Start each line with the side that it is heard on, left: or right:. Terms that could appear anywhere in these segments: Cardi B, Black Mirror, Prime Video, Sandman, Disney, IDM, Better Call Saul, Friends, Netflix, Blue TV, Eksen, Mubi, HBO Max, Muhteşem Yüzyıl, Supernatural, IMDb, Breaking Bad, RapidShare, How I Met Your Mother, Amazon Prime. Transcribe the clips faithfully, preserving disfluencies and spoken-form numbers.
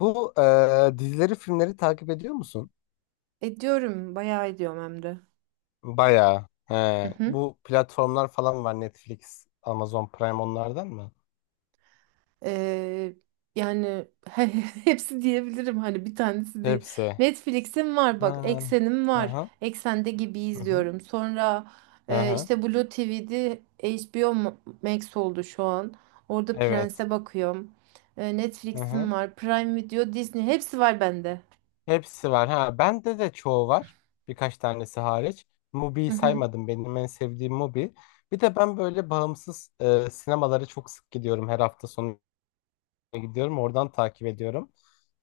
left: Bu e, dizileri, filmleri takip ediyor musun?
right: Ediyorum, bayağı ediyorum hem de.
left: Bayağı. He.
right: Hı hı.
left: Bu platformlar falan var. Netflix, Amazon Prime onlardan mı?
right: Ee, yani he- hepsi diyebilirim hani bir tanesi değil.
left: Hepsi.
right: Netflix'im var bak,
left: Ha.
right: Eksen'im var.
left: Aha.
right: Eksen'de gibi
left: Aha.
right: izliyorum. Sonra e,
left: Aha.
right: işte Blue T V'de H B O Ma- Max oldu şu an. Orada
left: Evet.
right: Prens'e bakıyorum. E,
left: Aha.
right: Netflix'im var, Prime Video, Disney hepsi var bende.
left: Hepsi var. Ha, bende de çoğu var. Birkaç tanesi hariç.
right: Hı
left: Mubi'yi
right: hı.
left: saymadım. Benim en sevdiğim Mubi. Bir de ben böyle bağımsız e, sinemalara çok sık gidiyorum. Her hafta sonu gidiyorum. Oradan takip ediyorum.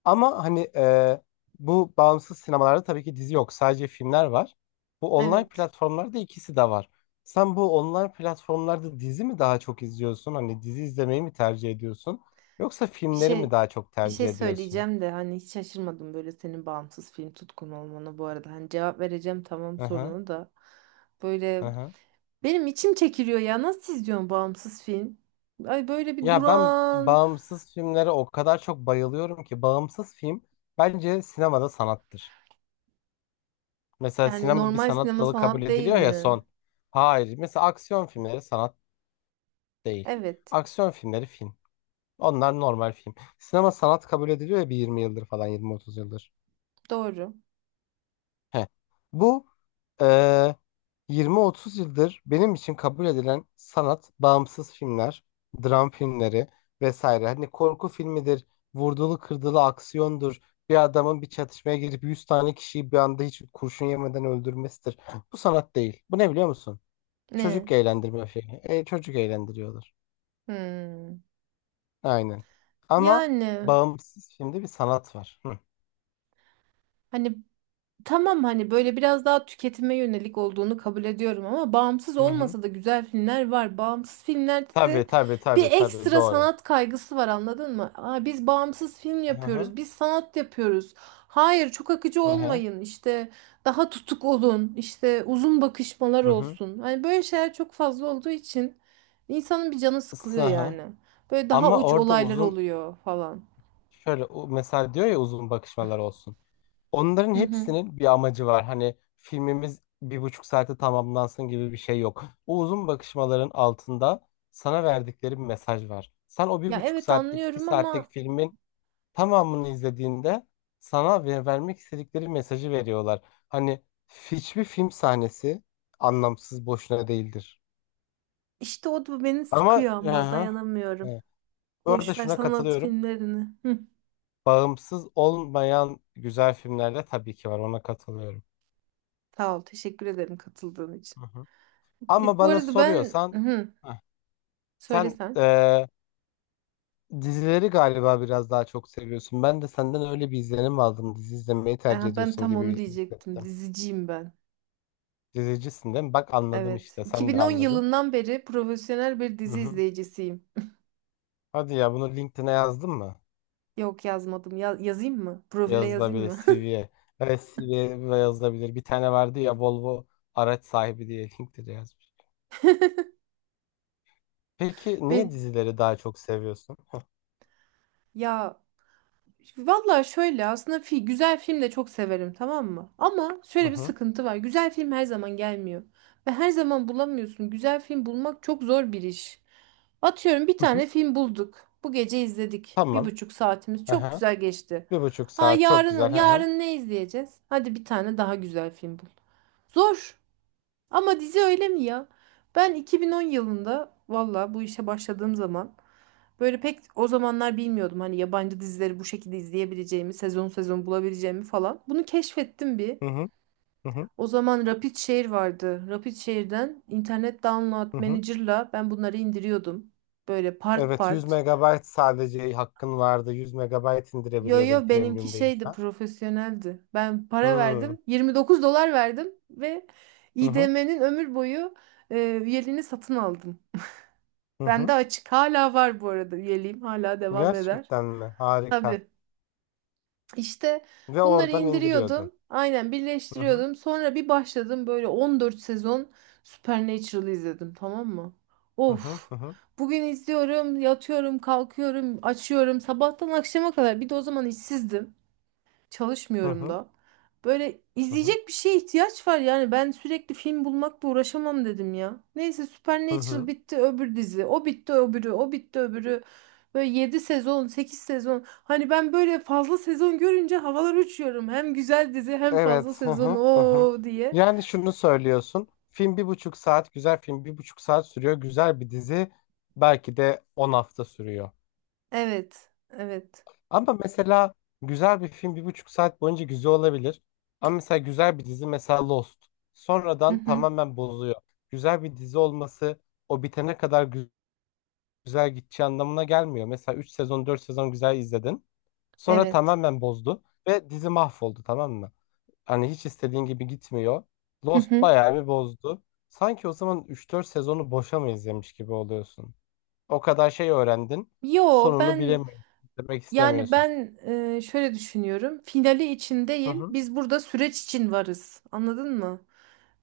left: Ama hani e, bu bağımsız sinemalarda tabii ki dizi yok. Sadece filmler var. Bu online
right: Evet.
left: platformlarda ikisi de var. Sen bu online platformlarda dizi mi daha çok izliyorsun? Hani dizi izlemeyi mi tercih ediyorsun? Yoksa
right: Bir
left: filmleri mi
right: şey
left: daha çok
right: bir şey
left: tercih ediyorsun?
right: söyleyeceğim de hani hiç şaşırmadım böyle senin bağımsız film tutkun olmana bu arada. Hani cevap vereceğim, tamam,
left: Hı hı,
right: sorunu da. Böyle
left: hı hı.
right: benim içim çekiliyor ya. Nasıl izliyorsun bağımsız film? Ay, böyle bir
left: Ya ben
right: duran.
left: bağımsız filmlere o kadar çok bayılıyorum ki bağımsız film bence sinemada sanattır. Mesela
right: Yani
left: sinema bir
right: normal
left: sanat
right: sinema
left: dalı kabul
right: sanat değil
left: ediliyor ya
right: mi?
left: son. Hayır. Mesela aksiyon filmleri sanat değil.
right: Evet,
left: Aksiyon filmleri film. Onlar normal film. Sinema sanat kabul ediliyor ya bir yirmi yıldır falan yirmi otuz yıldır.
right: doğru.
left: Heh. Bu eee, yirmi otuz yıldır benim için kabul edilen sanat, bağımsız filmler, dram filmleri vesaire. Hani korku filmidir, vurdulu kırdılı aksiyondur. Bir adamın bir çatışmaya girip yüz tane kişiyi bir anda hiç kurşun yemeden öldürmesidir. Bu sanat değil. Bu ne biliyor musun? Çocuk
right: Ne?
left: eğlendirme filmi. E, çocuk eğlendiriyorlar.
right: Hmm.
left: Aynen. Ama
right: Yani,
left: bağımsız filmde bir sanat var. Hı.
right: hani, tamam, hani böyle biraz daha tüketime yönelik olduğunu kabul ediyorum ama bağımsız
left: Hı hı.
right: olmasa da güzel filmler var. Bağımsız filmlerde
left: Tabii
right: de
left: tabii
right: bir
left: tabii tabii
right: ekstra
left: doğru.
right: sanat kaygısı var, anladın mı? Aa, biz bağımsız film
left: Hı hı.
right: yapıyoruz, biz sanat yapıyoruz. Hayır, çok akıcı
left: Hı hı.
right: olmayın işte, daha tutuk olun işte, uzun bakışmalar
left: Hı hı.
right: olsun. Hani böyle şeyler çok fazla olduğu için insanın bir canı sıkılıyor
left: Isı, hı.
right: yani. Böyle daha
left: Ama
right: uç
left: orada
right: olaylar
left: uzun
right: oluyor falan.
left: şöyle o- mesela diyor ya uzun bakışmalar olsun. Onların
right: Hı hı.
left: hepsinin bir amacı var. Hani filmimiz bir buçuk saate tamamlansın gibi bir şey yok. O uzun bakışmaların altında sana verdikleri bir mesaj var. Sen o bir
right: Ya
left: buçuk
right: evet,
left: saatlik iki
right: anlıyorum
left: saatlik
right: ama
left: filmin tamamını izlediğinde sana ver- vermek istedikleri mesajı veriyorlar. Hani hiçbir film sahnesi anlamsız boşuna değildir.
right: İşte o da beni
left: Ama
right: sıkıyor ama
left: aha,
right: dayanamıyorum.
left: evet. Bu arada
right: Boş ver
left: şuna
right: sanat
left: katılıyorum.
right: filmlerini. Hı.
left: Bağımsız olmayan güzel filmler de tabii ki var. Ona katılıyorum.
right: Sağ ol, teşekkür ederim katıldığın için.
left: Hı hı. Ama
right: Di- Bu
left: bana
right: arada ben
left: soruyorsan
right: hı,
left: heh, sen
right: söylesen.
left: eee, dizileri galiba biraz daha çok seviyorsun. Ben de senden öyle bir izlenim aldım. Dizi izlemeyi tercih
right: Aha, ben
left: ediyorsun
right: tam onu
left: gibi
right: diyecektim.
left: hissettim.
right: Diziciyim ben.
left: Dizicisin değil mi? Bak anladım
right: Evet.
left: işte. Sen de
right: iki bin on
left: anladın.
right: yılından beri profesyonel bir
left: Hı
right: dizi
left: hı.
right: izleyicisiyim.
left: Hadi ya bunu LinkedIn'e yazdın mı?
right: Yok, yazmadım. Ya- yazayım mı? Profile yazayım
left: Yazılabilir
right: mı?
left: C V'ye. Evet C V'ye yazılabilir. Bir tane vardı ya Volvo araç sahibi diye LinkedIn'e yazmış. Peki niye
right: Ben,
left: dizileri daha çok seviyorsun?
right: ya, valla şöyle aslında fi güzel film de çok severim, tamam mı? Ama
left: Hı
right: şöyle
left: hı.
right: bir
left: Tamam.
right: sıkıntı var. Güzel film her zaman gelmiyor. Ve her zaman bulamıyorsun. Güzel film bulmak çok zor bir iş. Atıyorum, bir
left: Hı hı.
right: tane film bulduk. Bu gece izledik. Bir
left: Tamam.
right: buçuk saatimiz çok
left: Aha.
right: güzel geçti.
left: Bir buçuk
right: Aa,
left: saat çok
right: yarın
left: güzel. Aha.
right: yarın ne izleyeceğiz? Hadi bir tane daha güzel film bul. Zor. Ama dizi öyle mi ya? Ben iki bin on yılında valla bu işe başladığım zaman, böyle pek o zamanlar bilmiyordum hani yabancı dizileri bu şekilde izleyebileceğimi, sezon sezon bulabileceğimi falan. Bunu keşfettim bir.
left: Hı hı. Hı hı.
right: O zaman RapidShare vardı. RapidShare'den internet download
left: Hı hı.
right: manager'la ben bunları indiriyordum. Böyle part
left: Evet yüz
right: part.
left: megabayt sadece hakkın vardı. yüz megabayt
right: Yo,
left: indirebiliyordun
right: yo, benimki
left: premium
right: şeydi,
left: değilsen.
right: profesyoneldi. Ben para
left: Hı.
right: verdim. yirmi dokuz dolar verdim ve
left: Hı hı.
right: I D M'nin ömür boyu e, üyeliğini satın aldım.
left: Hı
right: Bende
left: hı.
right: açık hala var, bu arada üyeliğim hala devam eder.
left: Gerçekten mi? Harika.
right: Tabii işte
left: Ve
right: bunları
left: oradan indiriyordun.
right: indiriyordum, aynen
left: Hı hı.
right: birleştiriyordum, sonra bir başladım böyle on dört sezon Supernatural izledim, tamam mı?
left: Hı hı.
right: Of,
left: Hı hı.
right: bugün izliyorum, yatıyorum, kalkıyorum, açıyorum, sabahtan akşama kadar, bir de o zaman işsizdim.
left: Hı
right: Çalışmıyorum
left: hı.
right: da. Böyle
left: Hı hı.
right: izleyecek bir şeye ihtiyaç var yani. Ben sürekli film bulmakla uğraşamam, dedim ya. Neyse,
left: Hı
right: Supernatural
left: hı.
right: bitti, öbür dizi. O bitti, öbürü. O bitti, öbürü. Böyle yedi sezon, sekiz sezon. Hani ben böyle fazla sezon görünce havalar uçuyorum. Hem güzel dizi hem
left: Evet.
right: fazla
left: Hı
right: sezon
left: hı, hı hı.
right: o diye.
left: Yani şunu söylüyorsun. Film bir buçuk saat güzel film bir buçuk saat sürüyor. Güzel bir dizi belki de on hafta sürüyor.
right: Evet. Evet.
left: Ama mesela güzel bir film bir buçuk saat boyunca güzel olabilir. Ama mesela güzel bir dizi mesela Lost.
right: Hı
left: Sonradan
right: hı.
left: tamamen bozuyor. Güzel bir dizi olması o bitene kadar gü- güzel gideceği anlamına gelmiyor. Mesela üç sezon dört sezon güzel izledin. Sonra
right: Evet.
left: tamamen bozdu ve dizi mahvoldu tamam mı? Hani hiç istediğin gibi gitmiyor.
right: Hı
left: Lost
right: hı.
left: bayağı bir bozdu. Sanki o zaman üç dört sezonu boşa mı izlemiş gibi oluyorsun? O kadar şey öğrendin.
right: Yo,
left: Sonunu
right: ben
left: bilemiyorsun. Demek
right: Yani
left: istemiyorsun.
right: ben e, şöyle düşünüyorum. Finali için
left: Hı
right: değil,
left: hı.
right: biz burada süreç için varız. Anladın mı?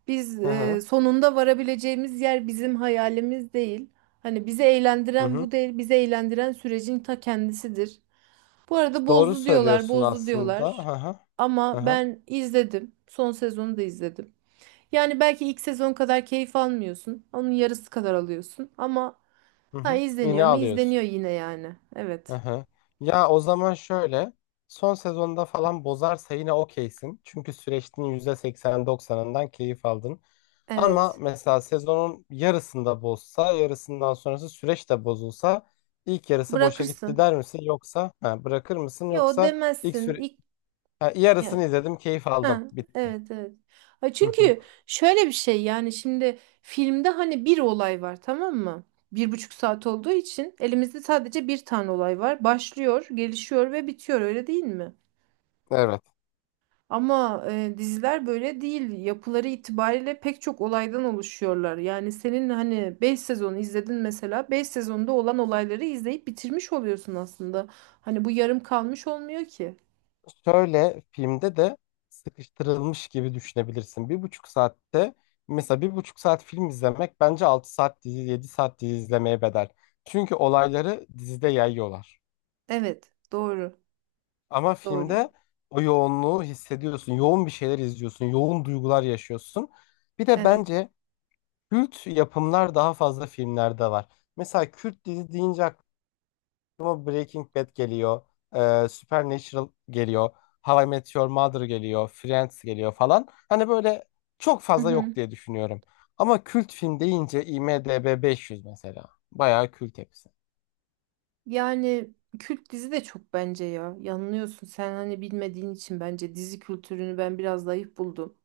right: Biz
left: Hı hı.
right: e, sonunda varabileceğimiz yer bizim hayalimiz değil. Hani bizi
left: Hı
right: eğlendiren
left: hı.
right: bu değil, bizi eğlendiren sürecin ta kendisidir. Bu arada
left: Doğru
right: bozdu diyorlar,
left: söylüyorsun
right: bozdu
left: aslında.
right: diyorlar.
left: Hı hı. Hı
right: Ama
left: hı.
right: ben izledim. Son sezonu da izledim. Yani belki ilk sezon kadar keyif almıyorsun. Onun yarısı kadar alıyorsun. Ama
left: Hı
right: ha,
left: hı. Yine
right: izleniyor mu?
left: alıyorsun.
right: İzleniyor yine yani.
left: Hı
right: Evet.
left: hı. Ya o zaman şöyle. Son sezonda falan bozarsa yine okeysin. Çünkü süreçtin yüzde seksen doksanından keyif aldın. Ama
right: Evet.
left: mesela sezonun yarısında bozsa, yarısından sonrası süreç de bozulsa ilk yarısı boşa gitti
right: Bırakırsın.
left: der misin? Yoksa ha, bırakır mısın?
right: Yo,
left: Yoksa ilk
right: demezsin.
left: süre
right: İlk,
left: ha,
right: ya-
left: yarısını izledim, keyif aldım,
right: ha,
left: bitti.
right: evet, evet. Ha,
left: Hı hı.
right: çünkü şöyle bir şey yani, şimdi filmde hani bir olay var, tamam mı? Bir buçuk saat olduğu için elimizde sadece bir tane olay var. Başlıyor, gelişiyor ve bitiyor, öyle değil mi?
left: Evet.
right: Ama e, diziler böyle değil. Yapıları itibariyle pek çok olaydan oluşuyorlar. Yani senin hani beş sezonu izledin, mesela beş sezonda olan olayları izleyip bitirmiş oluyorsun aslında. Hani bu yarım kalmış olmuyor ki.
left: Şöyle filmde de sıkıştırılmış gibi düşünebilirsin. Bir buçuk saatte mesela bir buçuk saat film izlemek bence altı saat dizi, yedi saat dizi izlemeye bedel. Çünkü olayları dizide yayıyorlar.
right: Evet, doğru,
left: Ama
right: doğru.
left: filmde o yoğunluğu hissediyorsun. Yoğun bir şeyler izliyorsun. Yoğun duygular yaşıyorsun. Bir de
right: Evet.
left: bence Kürt yapımlar daha fazla filmlerde var. Mesela Kürt dizi deyince aklıma Breaking Bad geliyor. Ee, Supernatural geliyor. How I Met Your Mother geliyor. Friends geliyor falan. Hani böyle çok
right: Hı
left: fazla yok
right: hı.
left: diye düşünüyorum. Ama kült film deyince IMDb beş yüz mesela. Bayağı kült hepsi.
right: Yani kült dizi de çok bence ya. Yanılıyorsun. Sen hani bilmediğin için, bence dizi kültürünü ben biraz zayıf buldum.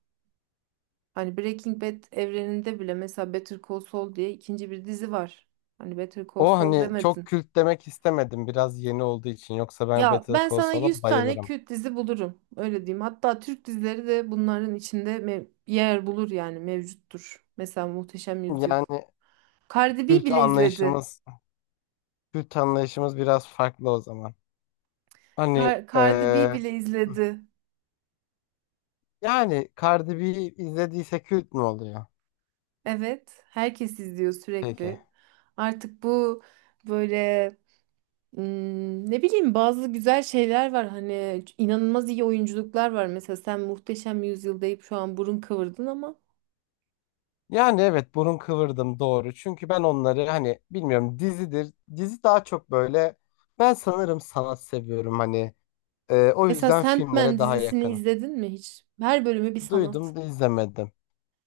right: Hani Breaking Bad evreninde bile mesela Better Call Saul diye ikinci bir dizi var. Hani Better Call
left: O
right: Saul
left: hani çok
right: demedin.
left: kült demek istemedim biraz yeni olduğu için. Yoksa ben
right: Ya
left: Better
right: ben
left: Call
right: sana
left: Saul'a
right: yüz tane
left: bayılırım.
right: kült dizi bulurum. Öyle diyeyim. Hatta Türk dizileri de bunların içinde mev- yer bulur yani, mevcuttur. Mesela Muhteşem Yüzyıl.
left: Yani
right: Cardi B
left: kült
right: bile izledi.
left: anlayışımız Kült anlayışımız biraz farklı o zaman. Hani
right: Car- Cardi B
left: eee,
right: bile izledi.
left: yani Cardi B'yi izlediyse kült mü oluyor?
right: Evet, herkes izliyor
left: Peki.
right: sürekli. Artık bu böyle, ım, ne bileyim, bazı güzel şeyler var, hani inanılmaz iyi oyunculuklar var. Mesela sen Muhteşem Yüzyıl deyip şu an burun kıvırdın ama
left: Yani evet burun kıvırdım doğru. Çünkü ben onları hani bilmiyorum dizidir. Dizi daha çok böyle ben sanırım sanat seviyorum hani. Eee, o
right: mesela
left: yüzden
right: Sandman
left: filmlere daha
right: dizisini
left: yakınım.
right: izledin mi hiç? Her bölümü bir sanat.
left: Duydum da izlemedim.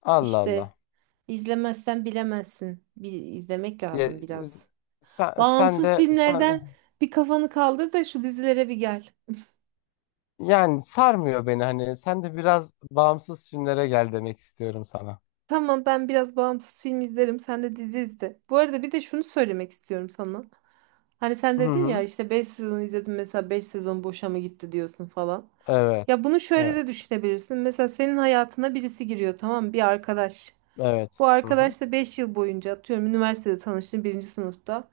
left: Allah
right: İşte
left: Allah.
right: izlemezsen bilemezsin. Bir izlemek
left: Ya,
right: lazım
left: z-
right: biraz.
left: sen, sen de
right: Bağımsız
left: sen
right: filmlerden bir kafanı kaldır da şu dizilere bir gel.
left: yani sarmıyor beni hani sen de biraz bağımsız filmlere gel demek istiyorum sana.
right: Tamam, ben biraz bağımsız film izlerim. Sen de dizi izle. Bu arada bir de şunu söylemek istiyorum sana. Hani sen
left: Hı
right: dedin ya
left: hı.
right: işte beş sezon izledim, mesela beş sezon boşa mı gitti diyorsun falan.
left: Evet.
right: Ya bunu şöyle
left: Evet.
right: de düşünebilirsin. Mesela senin hayatına birisi giriyor, tamam mı? Bir arkadaş. Bu
left: Evet. Hı hı.
right: arkadaşla beş yıl boyunca, atıyorum, üniversitede tanıştın birinci sınıfta.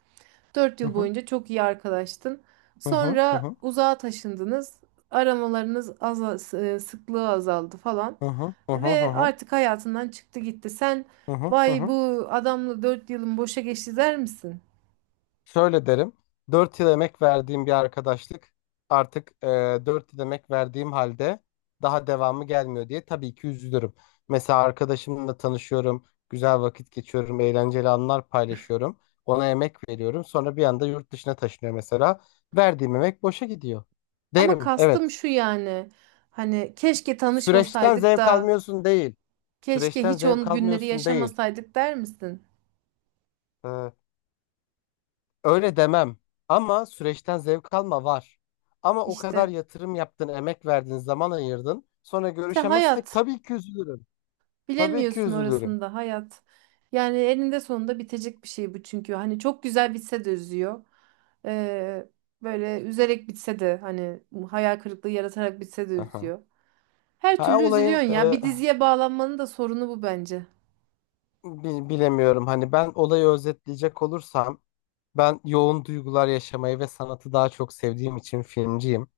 right: Dört
left: Hı
right: yıl
left: hı.
right: boyunca çok iyi arkadaştın.
left: Hı hı. Hı
right: Sonra
left: hı.
right: uzağa taşındınız. Aramalarınız, azal, s- e, sıklığı azaldı falan.
left: Hı hı. Hı hı. Hı
right: Ve
left: hı.
right: artık hayatından çıktı gitti. Sen,
left: Hı hı. Hı
right: "vay
left: hı.
right: bu adamla dört yılım boşa geçti" der misin?
left: Şöyle derim. Dört yıl emek verdiğim bir arkadaşlık artık e, dört yıl emek verdiğim halde daha devamı gelmiyor diye tabii ki üzülürüm. Mesela arkadaşımla tanışıyorum, güzel vakit geçiyorum, eğlenceli anlar paylaşıyorum. Ona emek veriyorum. Sonra bir anda yurt dışına taşınıyor mesela. Verdiğim emek boşa gidiyor.
right: Ama
left: Derim,
right: kastım
left: evet.
right: şu yani. Hani keşke
left: Süreçten
right: tanışmasaydık
left: zevk
right: da,
left: almıyorsun değil.
right: keşke
left: Süreçten
right: hiç
left: zevk
right: onun günleri
left: almıyorsun değil.
right: yaşamasaydık der misin?
left: Ee, öyle demem. Ama süreçten zevk alma var. Ama o kadar
right: İşte.
left: yatırım yaptın, emek verdin, zaman ayırdın. Sonra
right: İşte
left: görüşemezsek
right: hayat.
left: tabii ki üzülürüm. Tabii ki
right: Bilemiyorsun
left: üzülürüm.
right: orasında hayat. Yani eninde sonunda bitecek bir şey bu çünkü. Hani çok güzel bitse de üzüyor. Ee, böyle üzerek bitse de, hani hayal kırıklığı yaratarak bitse de
left: Aha.
right: üzüyor. Her
left: Ha,
right: türlü
left: olayın
right: üzülüyorsun ya.
left: e,
right: Bir diziye bağlanmanın da sorunu bu bence.
left: bi- bilemiyorum. Hani ben olayı özetleyecek olursam ben yoğun duygular yaşamayı ve sanatı daha çok sevdiğim için filmciyim.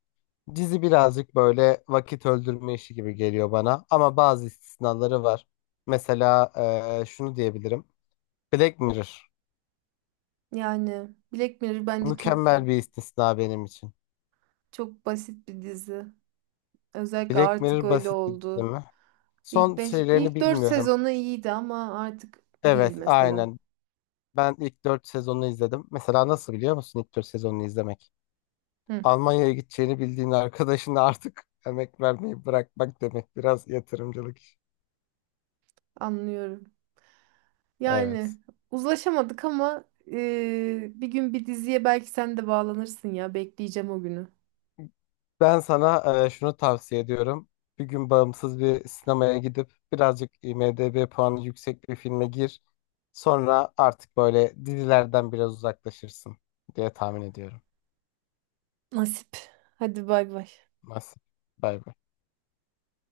left: Dizi birazcık böyle vakit öldürme işi gibi geliyor bana ama bazı istisnaları var. Mesela eee, şunu diyebilirim. Black Mirror
right: Yani Black Mirror bence çok
left: mükemmel bir istisna benim için.
right: çok basit bir dizi. Özellikle
left: Black
right: artık
left: Mirror
right: öyle
left: basit bir dizi
right: oldu.
left: mi?
right: İlk
left: Son
right: beş
left: şeylerini
right: ilk dört
left: bilmiyorum.
right: sezonu iyiydi ama artık değil
left: Evet,
right: mesela.
left: aynen. Ben ilk dört sezonunu izledim. Mesela nasıl biliyor musun ilk dört sezonunu izlemek?
right: Hı,
left: Almanya'ya gideceğini bildiğin arkadaşına artık emek vermeyi bırakmak demek. Biraz yatırımcılık işi.
right: anlıyorum. Yani
left: Evet.
right: uzlaşamadık ama eee, bir gün bir diziye belki sen de bağlanırsın ya. Bekleyeceğim o günü.
left: Ben sana e, şunu tavsiye ediyorum. Bir gün bağımsız bir sinemaya gidip birazcık IMDb puanı yüksek bir filme gir. Sonra artık böyle dizilerden biraz uzaklaşırsın diye tahmin ediyorum.
right: Nasip. Hadi bay bay.
left: Nasıl? Bay bay.